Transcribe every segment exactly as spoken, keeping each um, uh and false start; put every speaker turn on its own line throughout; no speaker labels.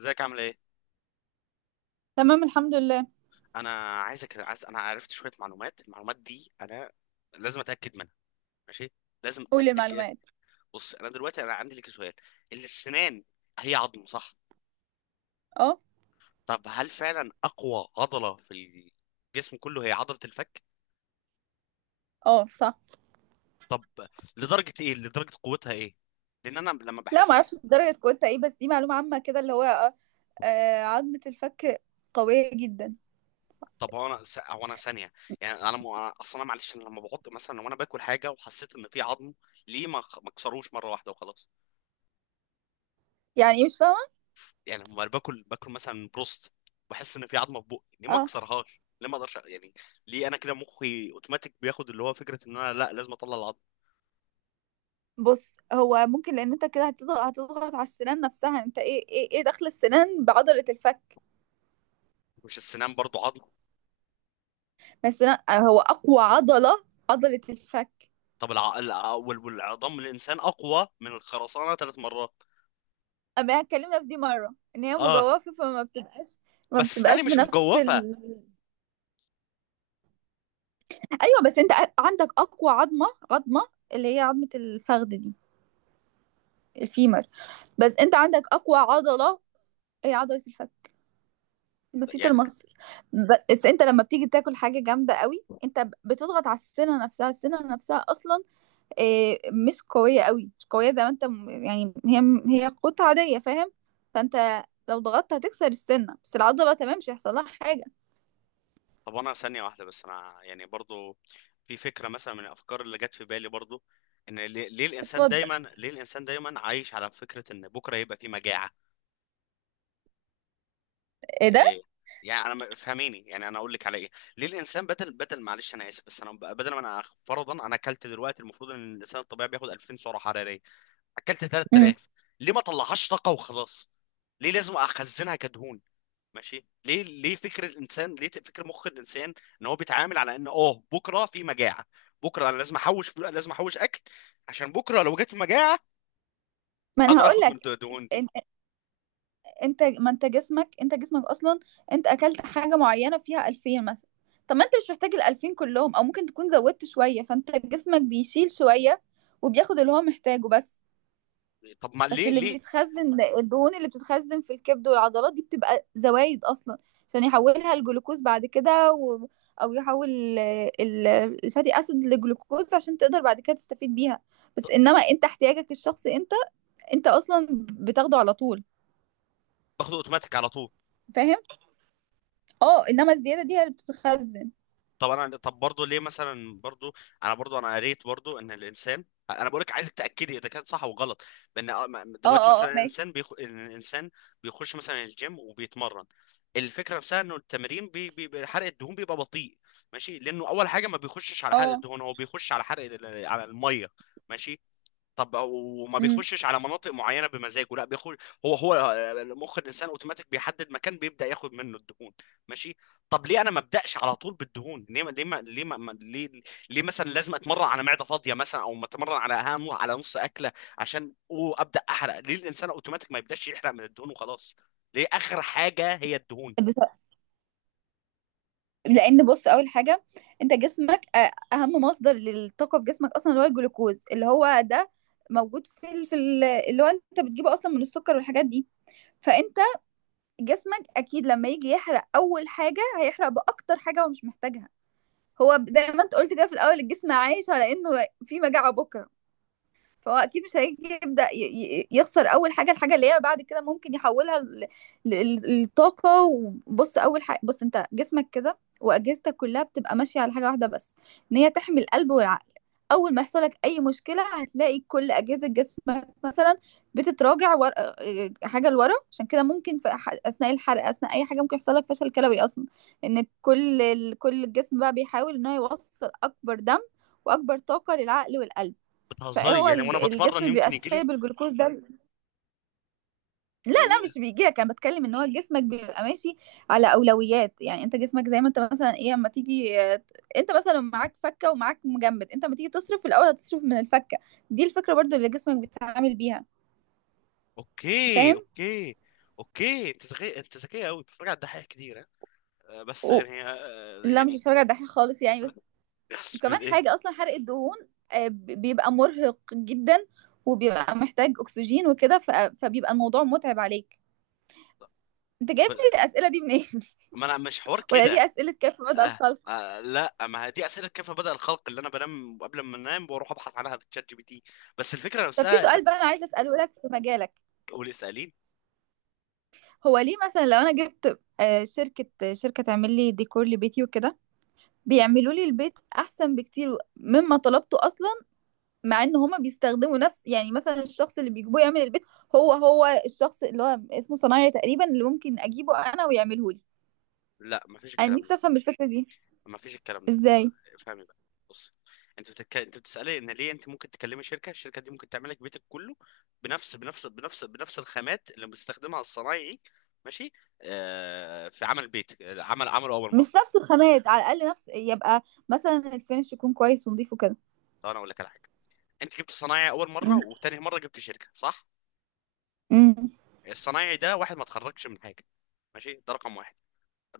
ازيك عامل ايه؟
تمام، الحمد لله.
انا عايزك، عايز انا عرفت شويه معلومات. المعلومات دي انا لازم اتاكد منها. ماشي، لازم
قولي
اتاكد.
المعلومات.
بص، انا دلوقتي انا عندي لك سؤال. السنان هي عظم، صح؟
اه.
طب هل فعلا اقوى عضله في الجسم كله هي عضله الفك؟
اه صح.
طب لدرجه ايه؟ لدرجه قوتها ايه؟ لان انا لما
لا ما
بحس...
اعرفش درجة قوتها ايه، بس دي معلومة عامة كده اللي هو آه آه، عظمة الفك قوية جدا.
طب هو انا س- هو انا ثانيه. يعني انا م... اصلا معلش، انا لما بحط مثلا، لو انا باكل حاجه وحسيت ان في عظم، ليه ما ما اكسروش مره واحده وخلاص؟
يعني ايه؟ مش فاهمة.
يعني لما باكل باكل مثلا بروست، بحس ان في عظمه في بقي، ليه ما
اه،
اكسرهاش؟ ليه ما اقدرش أ- يعني؟ ليه انا كده مخي اوتوماتيك بياخد اللي هو فكره ان انا لا لازم اطلع العظم؟
بص هو ممكن لان انت كده هتضغط هتضغط على السنان نفسها، انت ايه ايه ايه دخل السنان بعضلة الفك؟
مش السنان برضو عظم؟
ما السنان آه، هو اقوى عضلة عضلة الفك.
طب الع... الع... وال- والعظام الانسان اقوى من الخرسانه ثلاث مرات.
اما اتكلمنا في دي مرة ان هي
اه.
مجوفة فما بتبقاش، ما
بس اسناني
بتبقاش
مش
بنفس
مجوفه.
ال... ايوه، بس انت عندك اقوى عظمة عظمة اللي هي عظمة الفخذ دي، الفيمر. بس انت عندك اقوى عضله هي عضله الفك البسيط
يعني.
المصري. بس انت لما بتيجي تاكل حاجه جامده قوي انت ب- بتضغط على السنه نفسها. السنه نفسها اصلا آه، مش قويه قوي، مش قويه زي ما انت م- يعني هي هي قطعه عاديه، فاهم؟ فانت لو ضغطت هتكسر السنه، بس العضله تمام مش هيحصل لها حاجه.
طب انا ثانيه واحده بس، انا يعني برضو في فكره مثلا من الافكار اللي جت في بالي برضو، ان ليه ليه الانسان
اتفضل.
دايما، ليه الانسان دايما عايش على فكره ان بكره يبقى في مجاعه؟
ايه ده؟
إيه؟ يعني انا ما- فهميني، يعني انا اقول لك على ايه. ليه الانسان بدل بدل، معلش انا اسف، بس انا ب- بدل ما انا فرضا انا اكلت دلوقتي، المفروض ان الانسان الطبيعي بياخد ألفين سعرة حرارية سعره حراريه، اكلت
مم.
ثلاثة آلاف، ليه ما طلعهاش طاقه وخلاص؟ ليه لازم اخزنها كدهون؟ ماشي. ليه ليه فكر الانسان، ليه فكر مخ الانسان ان هو بيتعامل على ان اه بكره في مجاعه، بكره انا لازم احوش فلو- لازم احوش اكل عشان بكره لو جت مجاعه
ما انا
اقدر
هقول
اخد من
لك.
الدهون دي؟
انت ما انت جسمك انت جسمك اصلا، انت اكلت حاجه معينه فيها ألفين مثلا. طب ما انت مش محتاج ال ألفين كلهم، او ممكن تكون زودت شويه، فانت جسمك بيشيل شويه وبياخد اللي هو محتاجه بس.
طب ما
بس
ليه؟
اللي
ليه
بيتخزن الدهون اللي بتتخزن في الكبد والعضلات دي بتبقى زوايد اصلا، عشان يحولها الجلوكوز بعد كده و... او يحول ال- ال- الفاتي اسيد لجلوكوز عشان تقدر بعد كده تستفيد بيها. بس انما انت احتياجك الشخصي انت، انت اصلا بتاخده على طول،
باخد اوتوماتيك على طول؟
فاهم؟ اه، انما الزياده دي هي اللي بتتخزن.
طب انا، طب برضه ليه مثلا برضه، انا برضه، انا قريت برضه ان الانسان، انا بقولك عايزك تاكدي اذا كان صح او غلط، بان آه، ما-
اه
دلوقتي
اه
مثلا
اه ماشي.
الانسان بيخ... الانسان بيخش مثلا الجيم وبيتمرن، الفكره نفسها انه التمرين بي... بي... بي- حرق الدهون بيبقى بطيء. ماشي، لانه اول حاجه ما بيخشش على حرق
اه.
الدهون، هو بيخش على حرق ال- على الميه. ماشي. طب وما
امم.
بيخشش على مناطق معينه بمزاجه، لا، بيخش. هو هو آه، مخ الانسان اوتوماتيك بيحدد مكان بيبدا ياخد منه الدهون. ماشي. طب ليه انا ما ابداش على طول بالدهون؟ ليه ما ليه ما ليه, ما ما- ليه, ليه مثلا لازم اتمرن على معده فاضيه مثلا او اتمرن على ها- على نص اكله عشان أو ابدا احرق؟ ليه الانسان اوتوماتيك ما يبداش يحرق من الدهون وخلاص؟ ليه اخر حاجه هي الدهون؟
بس لان بص، اول حاجه انت جسمك آه، اهم مصدر للطاقه في جسمك اصلا اللي هو الجلوكوز، اللي هو ده موجود في ال- في ال- اللي هو انت بتجيبه اصلا من السكر والحاجات دي. فانت جسمك اكيد لما يجي يحرق اول حاجه هيحرق باكتر حاجه هو مش محتاجها. هو زي ما انت قلت كده في الاول، الجسم عايش على انه في مجاعه بكره، فهو اكيد مش هيجي يبدا ي- ي- يخسر اول حاجه الحاجه اللي هي بعد كده ممكن يحولها ل- ل- لطاقه. وبص اول حاجه، بص انت جسمك كده واجهزتك كلها بتبقى ماشيه على حاجه واحده بس، ان هي تحمي القلب والعقل. اول ما يحصل لك اي مشكله هتلاقي كل اجهزه جسمك مثلا بتتراجع ور... آه، حاجه لورا. عشان كده ممكن في أح- اثناء الحرق اثناء اي حاجه ممكن يحصل لك فشل كلوي اصلا، ان كل ال- كل الجسم بقى بيحاول ان هو يوصل اكبر دم واكبر طاقه للعقل والقلب.
بتهزري
فهو
يعني
الج-
وانا بتمرن
الجسم
يمكن
بيبقى
يجي لي.
سايب الجلوكوز ده. لا لا
إيه؟
مش بيجيلك، انا بتكلم ان هو جسمك بيبقى ماشي على اولويات. يعني انت جسمك زي ما انت مثلا ايه، اما تيجي آه، انت مثلا معاك فكه ومعاك مجمد، انت اما تيجي تصرف في الاول هتصرف من الفكه. دي الفكره برضو اللي جسمك بيتعامل بيها،
اوكي،
فاهم؟
اوكي. اوكي، انت ذكي، انت ذكيه قوي، بتتفرج على الدحيح كتير؟ ها؟ آه، بس
و...
يعني آه،
لا مش
يعني...
بتفرج على الدحيح خالص يعني، بس كمان
إيه؟
حاجه اصلا حرق الدهون آه، ب- بيبقى مرهق جدا، وبيبقى محتاج اكسجين وكده ف... فبيبقى الموضوع متعب عليك. انت جايب
طب
لي الاسئله دي منين؟
ما انا مش حوار
ولا
كده.
دي اسئله كيف بدأ
آه.
الخلق؟
آه. لا، ما هي دي اسئله كيف بدا الخلق، اللي انا بنام قبل ما انام واروح ابحث عنها في تشات جي بي تي. بس الفكره
طب في
نفسها ده.
سؤال بقى انا عايزه اساله لك في مجالك.
قولي اسالين.
هو ليه مثلا لو انا جبت آه، شركه شركه تعمل لي ديكور لبيتي وكده بيعملوا لي البيت احسن بكتير مما طلبته اصلا، مع ان هما بيستخدموا نفس يعني مثلا الشخص اللي بيجيبوه يعمل البيت هو هو الشخص اللي هو اسمه صنايعي تقريبا اللي ممكن اجيبه انا ويعمله لي.
لا، ما فيش
انا
الكلام ده.
نفسي افهم الفكره دي
ما فيش الكلام ده، آه،
ازاي.
افهمي بقى. بص، انت بتك... انت بتسالي ان ليه انت ممكن تكلمي شركه، الشركه دي ممكن تعمل لك بيتك كله بنفس بنفس بنفس بنفس الخامات اللي بيستخدمها الصنايعي. ماشي. آه... في عمل بيت، عمل عمله اول
مش
مره.
نفس الخامات، على الاقل نفس يبقى مثلا الفينش يكون كويس ونضيف وكده.
طب انا اقول لك على حاجه، انت جبت صنايعي اول مره
امم.
وتاني مره جبت شركه، صح؟
امم.
الصنايعي ده واحد ما اتخرجش من حاجه، ماشي، ده رقم واحد.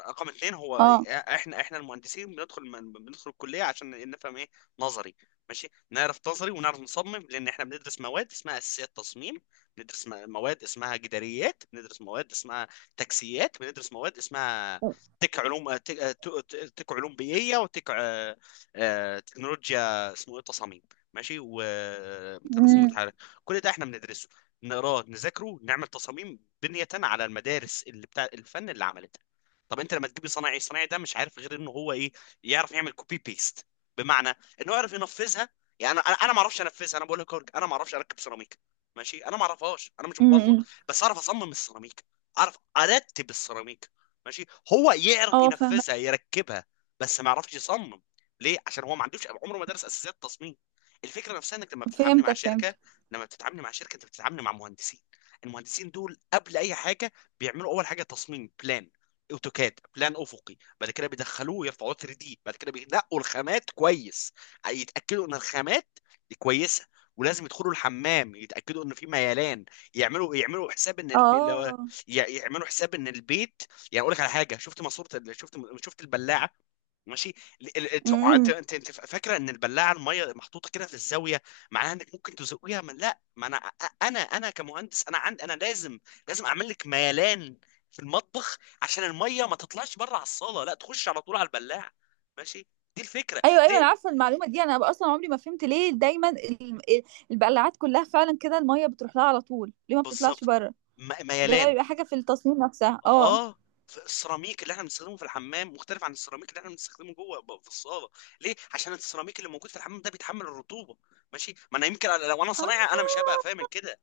رقم اتنين، هو
اه.
احنا احنا المهندسين بندخل من- بندخل الكليه عشان نفهم ايه؟ نظري. ماشي، نعرف نظري ونعرف نصمم، لان احنا بندرس مواد اسمها اساسيات تصميم، بندرس م- مواد اسمها جداريات، بندرس مواد اسمها تكسيات، بندرس مواد اسمها تك علوم تك, تك تك علوم بيئيه، وتك آه، آه، تكنولوجيا اسمه ايه تصاميم، ماشي، وترسم
امم.
متحرك. كل ده احنا بندرسه، نقراه، نذاكره، نعمل تصاميم بنية على المدارس اللي بتاع الفن اللي عملتها. طب انت لما تجيب صنايعي، الصنايعي ده مش عارف غير ان هو ايه؟ يعرف يعمل كوبي بيست، بمعنى انه يعرف ينفذها. يعني انا انا أنا ما اعرفش انفذها، انا بقول لك أورج- انا ما اعرفش اركب سيراميك. ماشي، انا ما اعرفهاش، انا مش مبلط،
امم.
بس اعرف اصمم السيراميك، اعرف ارتب السيراميك. ماشي. هو يعرف
اه فاهمه.
ينفذها، يركبها، بس ما يعرفش يصمم. ليه؟ عشان هو ما عندوش، عمره ما درس اساسيات تصميم. الفكره نفسها انك لما بتتعامل مع
فهمتك
شركه،
فهمتك.
لما بتتعامل مع شركه، انت بتتعامل مع مهندسين. المهندسين دول قبل اي حاجه بيعملوا اول حاجه تصميم بلان، اوتوكاد، بلان افقي، بعد كده بيدخلوه يرفعوه 3 دي، بعد كده بينقوا الخامات كويس، يتاكدوا ان الخامات دي كويسه، ولازم يدخلوا الحمام يتاكدوا ان في ميلان، يعملوا يعملوا حساب ان البي... لو...
اه.
ي- يعملوا حساب ان البيت. يعني اقول لك على حاجه، شفت ماسوره ال- شفت شفت البلاعه؟ ماشي. ال- ال- انت انت
امم.
انت انت فاكره ان البلاعه، الميه محطوطه كده في الزاويه. معناها انك ممكن تزقيها من لا. ما انا انا انا كمهندس انا عندي، انا لازم، لازم اعمل لك ميلان في المطبخ عشان الميه ما تطلعش بره على الصاله، لا تخش على طول على البلاعه. ماشي. دي الفكره.
ايوه ايوه
ليه
انا عارفه المعلومه دي، انا اصلا عمري ما فهمت ليه دايما ال- ال- البقلاعات كلها فعلا كده الميه بتروح لها على طول، ليه ما بتطلعش
بالظبط.
بره؟
م-
ده
ميلان.
بيبقى حاجه في التصميم نفسها، اه.
اه. ف- السيراميك اللي احنا بنستخدمه في الحمام مختلف عن السيراميك اللي احنا بنستخدمه جوه ب- في الصاله. ليه؟ عشان السيراميك اللي موجود في الحمام ده بيتحمل الرطوبه. ماشي. ما انا يمكن لو انا
اه.
صنايعي، انا مش هبقى فاهم كده.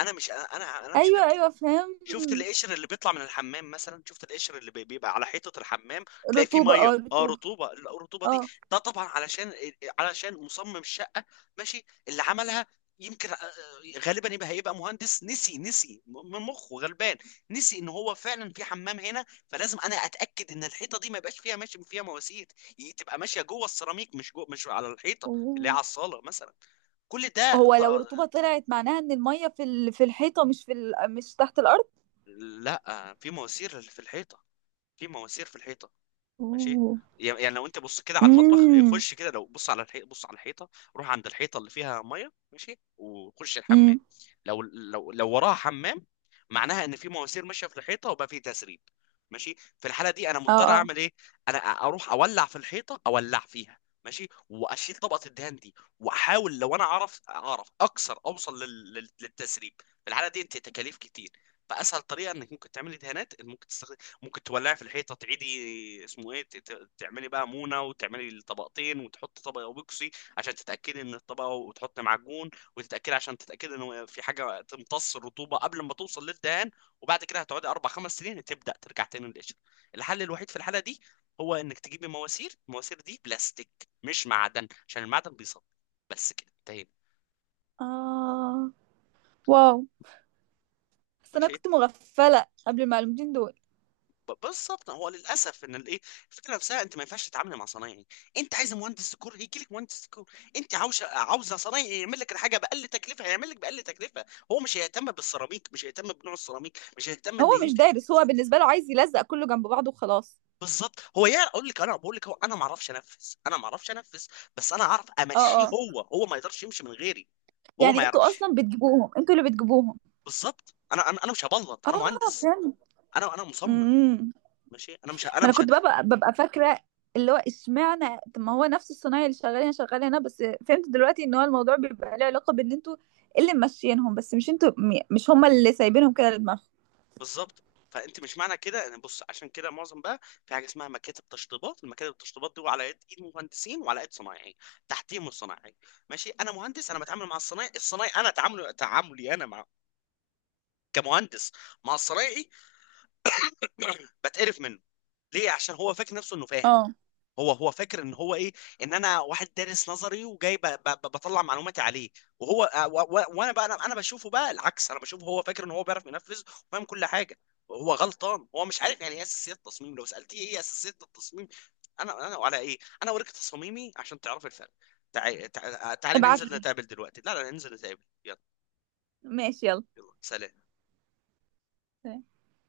انا مش انا انا مش
ايوه
فاهم.
ايوه فهمت.
شفت القشر اللي بيطلع من الحمام مثلا؟ شفت القشر اللي بي- بيبقى على حيطة الحمام؟ تلاقي فيه
رطوبه
مية،
اه
اه،
رطوبه.
رطوبة. الرطوبة
اه.
دي ده طبعا علشان إيه، إيه، علشان مصمم الشقة، ماشي، اللي عملها يمكن آه، آه، غالبا يبقى، هيبقى مهندس نسي، نسي م- من مخه غلبان، نسي ان هو فعلا في حمام هنا، فلازم انا اتاكد ان الحيطه دي ما يبقاش فيها ماشي فيها مواسير ي- تبقى ماشيه جوه السيراميك، مش جوه، مش على الحيطه اللي هي
أوه.
على الصاله مثلا. كل ده
هو
ط-
لو رطوبه طلعت معناها ان الميه في ال... في الحيطه مش في ال... مش تحت الارض.
لا، في مواسير في الحيطه. في مواسير في الحيطه. ماشي.
اوه.
يعني لو انت بص كده على المطبخ، آه،
امم.
خش كده، لو بص على الحيطه، بص على الحيطه، روح عند الحيطه اللي فيها ميه، ماشي، وخش
امم.
الحمام. لو لو لو وراها حمام، معناها ان في مواسير ماشيه في الحيطه، وبقى في تسريب. ماشي. في الحاله دي انا
اه
مضطر
اه
اعمل ايه؟ انا اروح اولع في الحيطه، اولع فيها. ماشي. واشيل طبقه الدهان دي، واحاول لو انا اعرف، اعرف اكسر، اوصل لل... لل- للتسريب. في الحاله دي انت تكاليف كتير. فاسهل طريقه انك ممكن تعملي دهانات ان ممكن تستخدم، ممكن تولعي في الحيطه، تعيدي اسمه ايه، ت- ت- تعملي بقى مونه، وتعملي الطبقتين، وتحطي طبق اوبكسي عشان تتاكدي ان الطبق، وتحطي معجون، وتتاكدي عشان تتاكدي ان في حاجه تمتص الرطوبه قبل ما توصل للدهان. وبعد كده هتقعدي اربع خمس سنين، تبدا ترجع تاني للقشره. الحل الوحيد في الحاله دي هو انك تجيبي مواسير، المواسير دي بلاستيك، مش معدن، عشان المعدن بيصدي. بس كده، انتهينا.
اه. واو. بس انا
ماشي.
كنت مغفله قبل المعلومتين دول.
ب- بالظبط. هو للاسف ان الايه، الفكره نفسها انت ما ينفعش تتعامل مع صنايعي. انت عايز مهندس ديكور، هيجي لك مهندس ديكور. انت عاوزه عاوزه صنايعي يعمل لك الحاجه باقل تكلفه، هيعمل لك باقل تكلفه. هو مش هيهتم بالسيراميك، مش هيهتم بنوع السيراميك، مش هيهتم
هو
ان
مش
يمكن.
دارس، هو بالنسبة له عايز يلزق كله جنب بعضه وخلاص.
بالظبط. هو يا اقول لك، انا بقول لك هو، انا ما اعرفش انفذ، انا ما اعرفش انفذ، بس انا اعرف
اه
امشيه،
اه.
هو هو ما يقدرش يمشي من غيري، هو ما
يعني انتوا
يعرفش.
اصلا بتجيبوهم، انتوا اللي بتجيبوهم.
بالظبط. انا انا انا مش هبلط، انا
اه
مهندس.
فهمت.
انا انا مصمم.
امم.
ماشي. انا مش ه- انا
ما انا
مش.
كنت ببقى ببقى فاكرة اللي هو اشمعنى، طب ما هو نفس الصنايعي اللي شغال هنا شغال هنا بس. فهمت دلوقتي ان هو الموضوع بيبقى له علاقة بان انتوا اللي ماشيينهم بس، مش انتوا م- مش هما اللي سايبينهم كده لدماغهم.
بالظبط. فانت مش معنى كده انا بص، عشان كده معظم بقى في حاجه اسمها مكاتب تشطيبات، المكاتب التشطيبات دي على يد ايد مهندسين، وعلى يد صنايعي تحتيهم الصنايعي. ماشي. انا مهندس، انا بتعامل مع الصنايعي. الصنايعي انا تعامله، تعاملي انا مع، كمهندس، مع الصنايعي، بتقرف منه. ليه؟ عشان هو فاكر نفسه انه فاهم.
اه.
هو هو فاكر ان هو ايه؟ ان انا واحد دارس نظري وجاي ب- ب- ب- بطلع معلوماتي عليه. وهو آه، و- و- وانا بقى، انا أنا بشوفه بقى العكس، انا بشوفه هو فاكر ان هو بيعرف ينفذ وفاهم كل حاجه. هو غلطان، هو مش عارف يعني ايه اساسيات التصميم. لو سالتيه ايه اساسيات التصميم، انا انا وعلى ايه، انا اوريك تصاميمي عشان تعرف الفرق. تعالي، تعالي
ابعت
ننزل
لي.
نتقابل دلوقتي، لا لا ننزل نتقابل، يلا.
ماشي يلا.
يلا سلام.